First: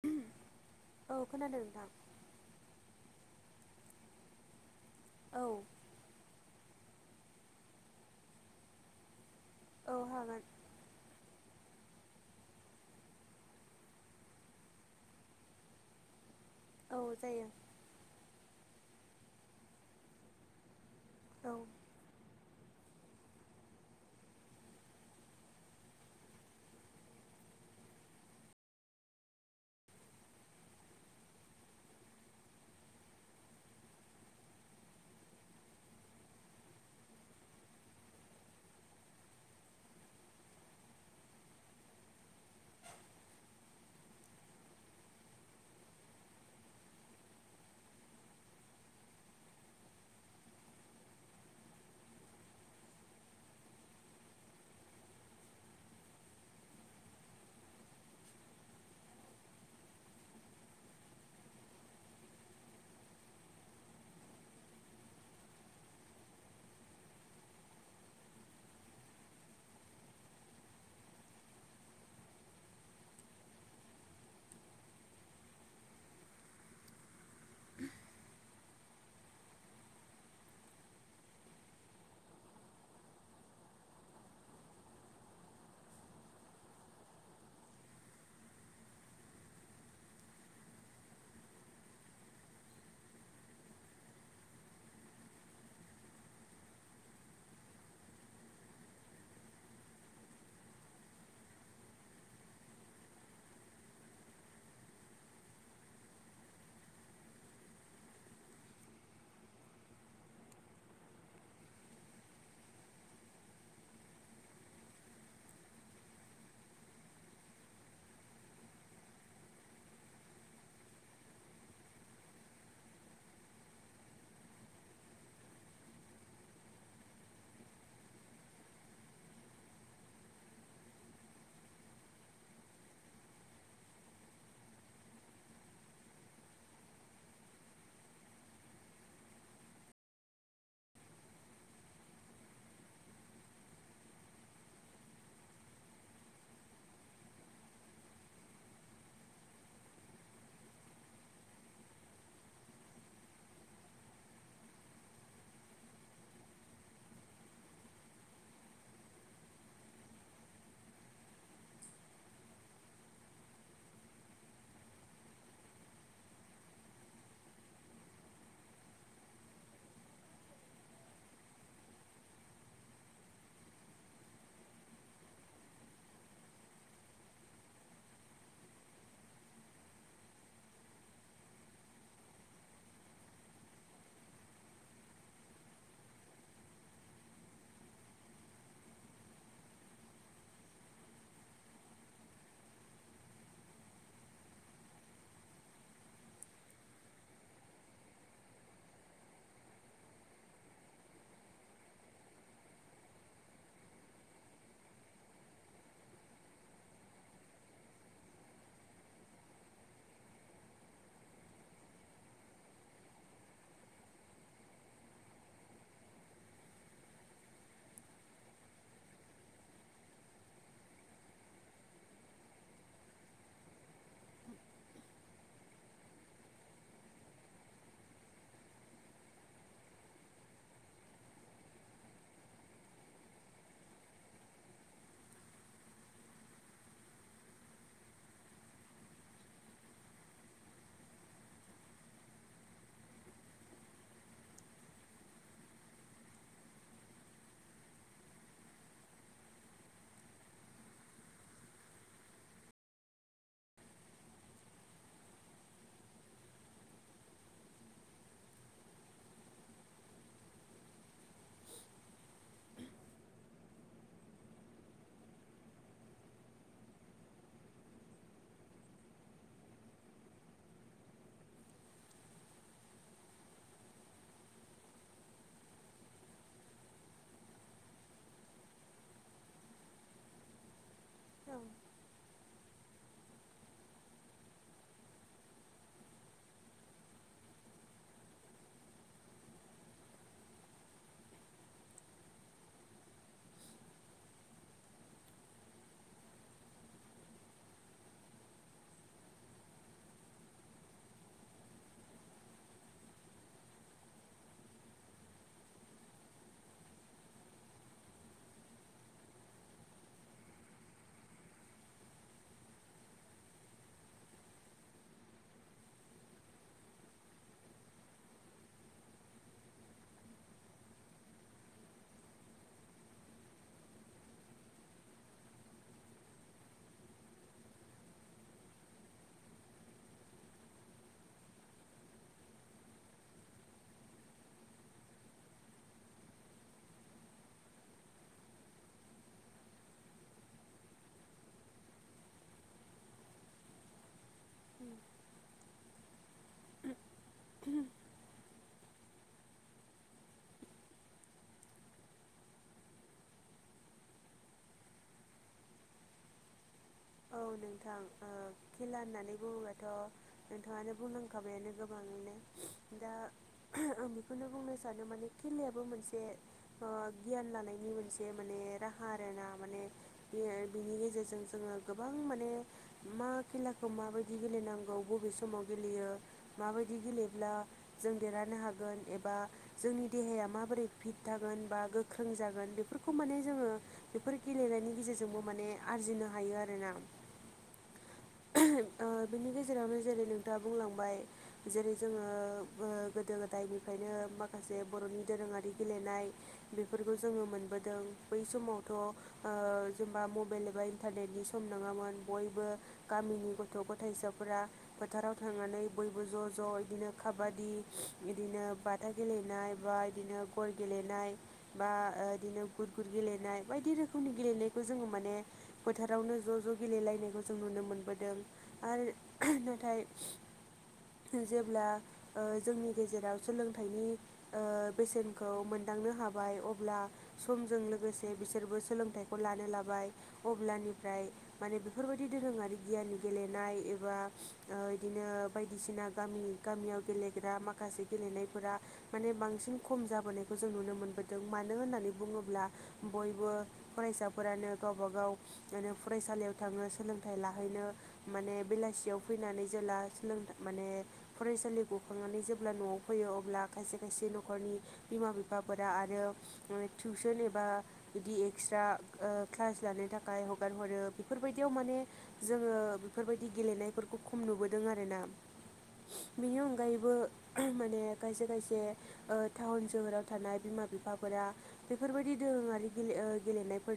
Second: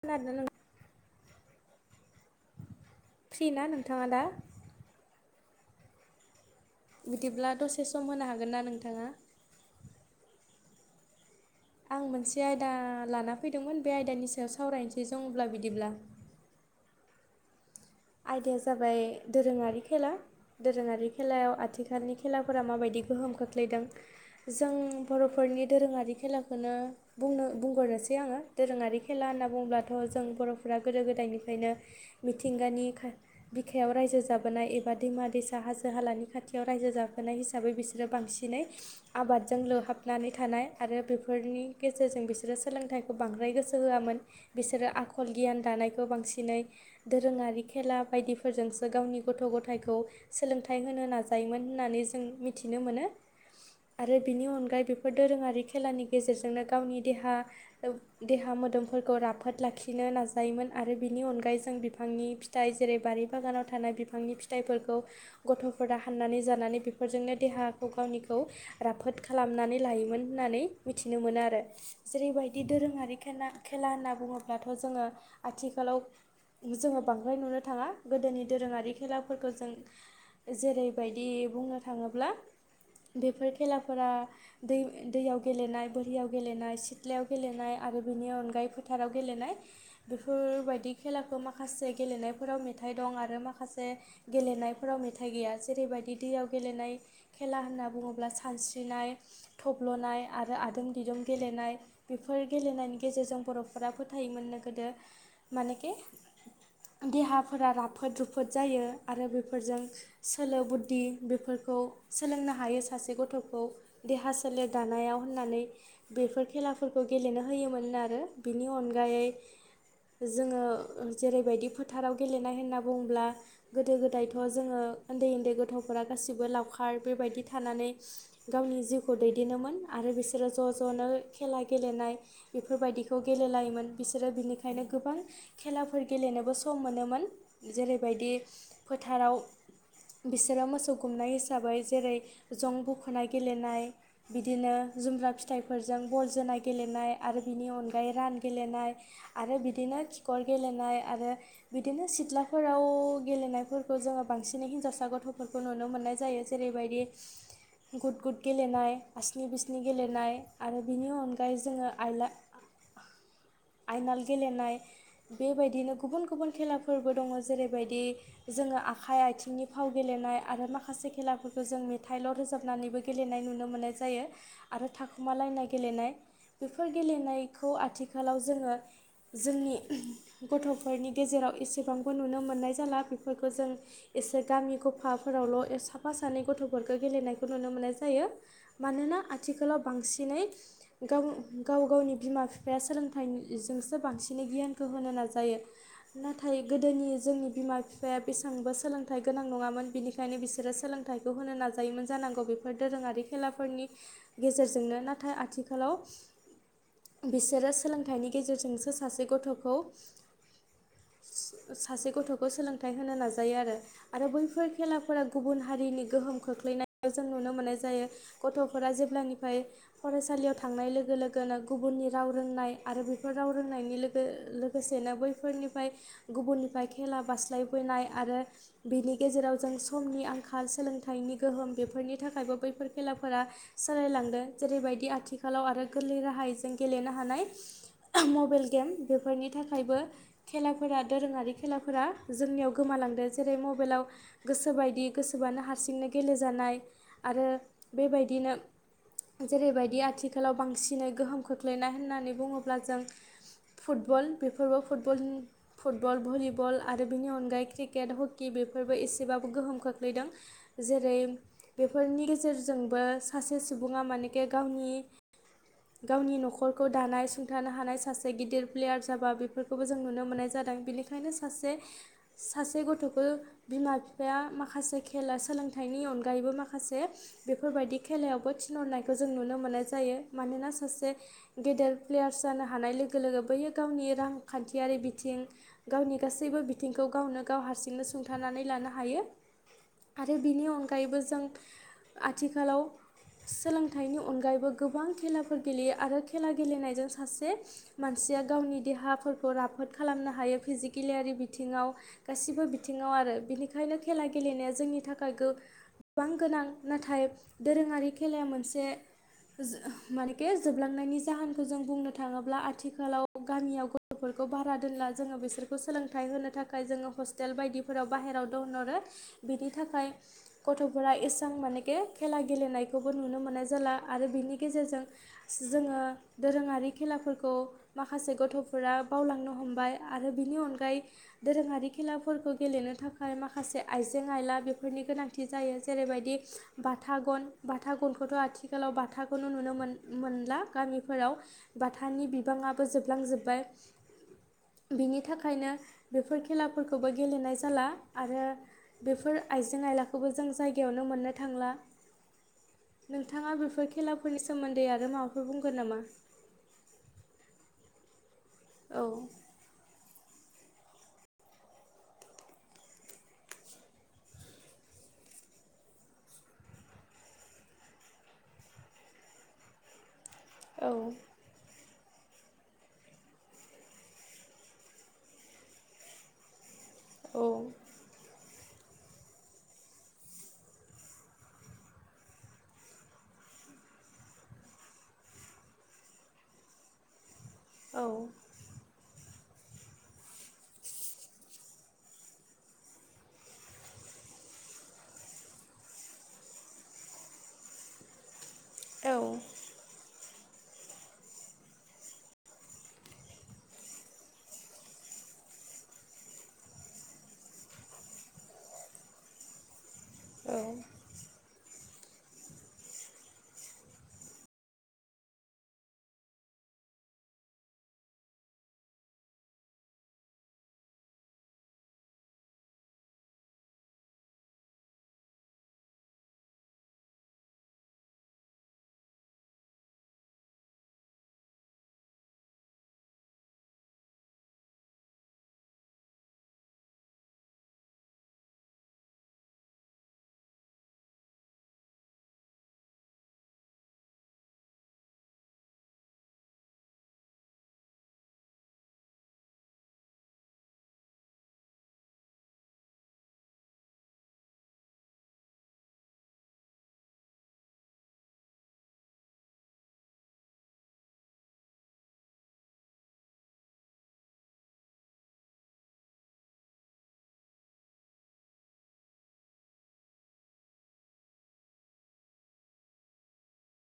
खोनादोना [unintelligible] औ खोनादों नोंथां। फ्रि ना नोंथाङा दा? औ। बिदिब्ला दसे सम होनो हागोन ना नोंथाङा? औ हागोन। आं मोनसे आयदा लाना फैदोंमोन बे आयदानि सायाव सावरायनोसै जों अब्ला बिदिब्ला औ जायो। आयदाया जाबाय दोरोङारि खेला दोरोङारि बे खेलायाव औ आथिखालनि खेलाफोरा माबायदि गोहोम खोख्लैदों जों बर'फोरनि दोरोङारि खेलाखौनो बुंनो बुंग्रोसै आङो। दोरोङारि खेला होनना बुङोब्लाथ' जों बर'फोरा गोदो गोदायनिफ्रायनो मिथिंगानि बिखायाव रायजो जाबोनाय एबा दैमा-दैसा, हाजो हालानि खाथियाव रायजो जाबोनाय हिसाबै बिसोरो बांसिनै आबादजों लोहाबनानै थानाय आरो बेफोरनि गेजेरजों बिसोरो सोलोंथाइखौ बांद्राय गोसो होआमोन। बिसोरो आखल गियान दानायखौ बांसिनै दोरोङारि खेला बायदिफोरजोंसो गावनि गथ' गथाइखौ सोलोंथाइ होनो नाजायोमोन होननानै जों मिथिनो मोनो। आरो बिनि अनगायै बेफोर दोरोङारि खेलानि गेजेरजोंनो गावनि देहा देहा मोदोमफोरखौ राफोद लाखिनो नाजायोमोन आरो बिनि अनगायै जों बिफांनि फिथाइ जेरै- बारि बागानाव थानाय बिफांनि फिथाइफोरखौ गथ'फोरा हाननानै जानानै बेफोरजोंनो देहाखौ गावनिखौ राफोद खालामनानै लायोमोन होननानै मिथिनो मोनो आरो। जेरैबायदि दोरोङारि खेला खेला होनना बुङोब्लाथ' जोङो आथिखालाव जोङो बांद्राय नुनो थाङा। गोदोनि दोरोङारि खेलाफोरखौ जों जेरैबायदि बुंनो थाङोब्ला बेफोर खेलाफोरा दै दैयाव गेलेनाय, बोरियाव गेलेनाय, सिथ्लायाव गेलेनाय आरो बिनि अनगायै फोथाराव गेलेनाय। बेफोरबायदि खेलाखौ माखासे गेलेनायफोराव मेथाइ दं आरो माखासे गेलेनायफोराव मेथाइ गैया। जेरैबायदि दैयाव गेलेनाय खेला होनना बुङोब्ला सानस्रिनाय थब्ल'नाय आरो आदोम दिदोम गेलेनाय। बेफोर गेलेनायनि गेजेरजों बर'फोरा फोथायोमोननो गोदो। मानेखि देहाफोरा राफोद रुफोद जायो आरो बेफोरजों सोलो बुद्धि बेफोरखौ सोलोंनो हायो। सासे गथ'खौ देहा सोलेर दानायाव होननानै बेफोर खेलाफोरखौ गेलेनो होयोमोननो आरो। बिनि अनगायै जोङो जेरैबायदि फोथाराव गेलेनाय होनना बुंङोब्ला गोदो गोदायथ' जोङो उन्दै उन्दै गथ'फोरा गासैबो लावखार बे बायदि थानानै गावनि जिउखौ दैदेनोमोन आरो बिसोरो ज' ज'नो खेला गेलेनाय बेफोरबायदिखौ गेलेलायोमोन। बिसोरो बिनिखायनो गोबां खेलाफोर गेलेनोबो सम सम मोनोमोन। जेरैबायदि फोथाराव बिसोरो मोसौ गुमनाय हिसाबै जेरै जं बुख'नाय गेलेनाय, बिदिनो जुमब्रा फिथाइफोरजों बल जोनाय गेलेनाय आरो बिनि अनगायै रान गेलेनाय, आरो बिदिनो खिखर गेलेनाय आरो बिदिनो सिथ्लाफोराव गेलेनायफोरखौ जोङो बांसिनै हिन्जावसा गथ'फोरखौ नुनो मोननाय जायो। जेरैबायदि गुद गुद गेलेनाय, आनि बिस्नि गेलेनाय आरो बिनि अनगायै जोङो आइला आयनाल गेलेनाय। बे बायदिनो गुबुन गुबुन खेलाफोरबो दङ। जेरैबायदि जोङो आखाइ आथिंनि फाव गेलेनाय आरो माखासे खेलाफोरखौ जों मेथाइल' रोजाबनानैबो गे गेलेनाय नुनो मोननाय जायो आरो थाखुमालायनाय गेलेनाय। बेफोर गेलेनायखौ आथिखालाव जोङो जोंनि गथ'फोरनि गेजेराव एसेबांबो नुनो मोननाय जाला बेफोरखौ जों एसे गामि गफाफोरावल' साफा सानै गथ'फोरखौ गेलेनायखौ नुनो मोननाय जायो। मानोना आथिखालाव बांसिनै गाव-गाव गावनि बिमा-बिफाया सोलोंथाइजोंसो बांसिन गियानखौ होनो नाजायो। नाथाय गोदोनि जोंनि बिमा-बिफाया बेसेबांबो सोलोंथाइ गोनां नङामोन बिनिखायनो बिसोरो सोलों थायखौ होनो नाजायोमोन जानांगौ बेफोर दोरोङारि खेलाफोरनि गेजेरजोंनो नाथाय आथिखालाव बिसोरो सोलोंथाइनि गेजेरजोंसो सासे गथ'खौ सासे गथ'खौ सोलोंथाइ होनो नाजायो आरो। आरो बैफोर खेलाफोरा गुबुन हारिनि गोहोम खोख्लैनायखौ जों नुनो मोननाय जायो। गथ'फोरा जेब्लानिफ्राय फरायसालियाव थांनाय लोगो लोगोनो गुबुननि राव रोंनाय आरो बेफोर राव रोंनायनि लोगो लोगो लोगोसेनो बैफोरनिफ्राय गुबुननिफ्राय खेला बास्लायबोनाय आरो बेनि गेजेराव जों समनि आंखाल सोलोंथाइनि गोहोम बेफोरनि थाखायबो बैफोर खेलाफोरा सोलायलांदों जेरैबायदि आथिखालाव आरो गोरलै राहाजों गेलेनो हानाय मबाइल गेम बेफोरनि थाखायबो खेलाफोरा दोरोङारि खेलाफोरा जोंनियाव गोमालांदों जेरै मबाइलाव गोसोबायदि गोसोबानो हारसिंनो गेलेजानाय आरो बेबायदिनो जेरैबायदि आथिखालाव बांसिनै गोहोम खोख्लैनाय होननानै बुङोब्ला जों फुटबल बेफोरबो फुटबल फुटबल, भलिबल आरो बिनि अनगायै क्रिकेट, हकि बेफोरबो एसेबाबो गोहोम खोख्लैदों। जेरै बेफोरनि गेजेरजोंबो सासे सुबुङा मानोखे गावनि गावनि न'खरखौ दानाय सुंथानो हानाय सासे गिदिर प्लेयार जाबा बेफोर खौबो जों नुनो मोननाय जादों। बेनिखायनो सासे-सासे गथ'खौ बिमा बिफाया माखासे खेला सोलोंथाइनि अनगायैबो माखासे बेफोरबायदि खेलायावबो थिनहरनायखौ जों नुनो मोननाय जायो। मानोना सासे औ गेदेर प्लेयारस जानो हानाय लोगो लोगो बैयो गावनि रांखान्थियारि बिथिं गावनि गासैबो बिथिंखौ गावनो गाव हारसिंनो सुंथानानै लानो हायो। आरो बेनि अनगायैबो जों आथिखालाव सोलोंथाइनि अनगायैबो गोबां खेलाफोर गेलेयो आरो खेला गेलेनायजों सासे मानसिया गावनि देहाफोरखौ राफोद खालामनो हायो फिजिकेेलारि बिथिङाव गासिबो बिथिङाव आरो बिनिखायनो खेला गेलेनाया जोंनि थाखाय गो बां गोनां। नाथाय दोरोङारि खेलाया मोनसे मानोके जोबलांनायनि जाहोनखौ जों बुंनो थाङोब्ला आथिखालाव गामियाव गथ'फोरखौ भारा दोनला जोङो बिसोरखौ सोलोंथाइ होनो थाखाय जोङो हस्टेल बायदिफोराव बाहेरायाव दोनहरो। बिनि थाखाय गथ'फोरा इसबां मानेखे खेला गेलेनायखौबो नुनो मोननाय जाला आरो बिनि गेजेरजों जोङो दोरोङारि खेलाफोरखौ माखासे गथ' फोरा बावलांनो हमबाय आरो बिनि अनगायै दोरोङारि खेलाफोरखौ गेलेनो थाखाय माखासे आइजें आयला बेफोरनि गोनांथि जायो जेरैबायदि बाथा गन, बाथा गनखौथ' आथिखालाव बाथाखौनो नुनो मोन-मोनला गामिफोराव। बाथानि बिबाङाबो जोबलांजोब्बाय बिनि थाखायनो बेफोर खेलाफोरखौबो गेलेनाय जाला। आरो बेफोर आइजें आइलाखौबो जों जायगायावनो मोननो थांला नोंथाङा बेफोर खेलाफोरनि सोमोन्दै आरो माबाफोर बुंगोन नामा? औ नोंथां खेला औ होननानै बुङोब्लाथ' नोंथाङानो बुंलांखाबायानो गोबाङैनो दा आं बेखौनो बुंनो सानो माने खेलायाबो मोनसे गियान लानायनि मोनसे माने राहा आरोना माने बे औ बिनि गेजेरजों जोङो गोबां माने मा खेलाखौ माबायदि गेलेनांगौ, बबे समाव गेलेयो, माबायदि औ गेलेब्ला जों देरहानो हागोन एबा जोंनि देहाया माबोरै फिट थागोन बा गोख्रों जागोन बेफोरखौ माने जोङो बेफोर गेलेनायनि गेजेरजोंबो माने आरजिनो हायो आरोना। औ। ओ बिनि गेजेरावनो जेरै नोंथाङा बुंलांबाय जेरै जोङो गोदो गोदायनिफ्रायनो माखासे बर'नि दोरोङारि गेलेनाय बेफोरखौ जोङो मोनबोदों। बै समावथ' ओ औ जेनेबा मबाइल एबा इन्टारनेटनि सम नङामोन बयबो गामिनि गथ' गथाइसाफोरा फोथाराव थांनानै बयबो ज' ज' बिदिनो खाबादि बिदिनो बाथा गेलेनाय बाय बिदिनो बल औ गेलेनाय बा इदिनो गुुद गुुद गेलेनाय बायदि रोखोमनि गेलेनायखौ जोङो माने फोथारावनो ज' ज' गेलेलायनायखौ जों नुनो मोनबोदों आरो नाथाय जेब्ला ओ जोंनि गेजेराव सोलोंथाइनि ओ बेसेनखौ मोनदांनो हाबाय अब्ला समजों लोगोसे बिसोरबो सोलोंथाइखौ लानो लाबाय अब्लानिफ्राय माने बेफोरबायदि दोरोङारि गियान गेलेनाय एबा ओ इदिनो बायदिसिना गामि गामियाव गेलेग्रा माखासे गेलेनायफोरा माने बांसिन खम जाबोनायखौ जों नुनो मोनबोदों मानो होननानै बुङोब्ला बयबो फरायसाफोरानो गावबा गाव आरो फरायसालियाव थाङो सोलोंथाइ लाहैनो। माने बेलासियाव फैनानै जेला सोलों माने फरायसालि गखांनानै जेब्ला न'आव फैयो अब्ला खायसे खायसे न'खरनि बिमा बिफाफोरा आरो टिउसन एबा बिदि एक्सट्रा क्लास लानो थाखाय हगार हरो बेफोरबायदियाव माने जोङो बेफोरबायदि गेलेनायफोरखौ खम नुबोदों आरोना। बेनि अनगायैबो माने खायसे खायसे ओ टाउन सोहोराव थानाय बिमा बिफाफोरा बेफोरबायदि दोरोङारि गेल गेलेनायफोरनि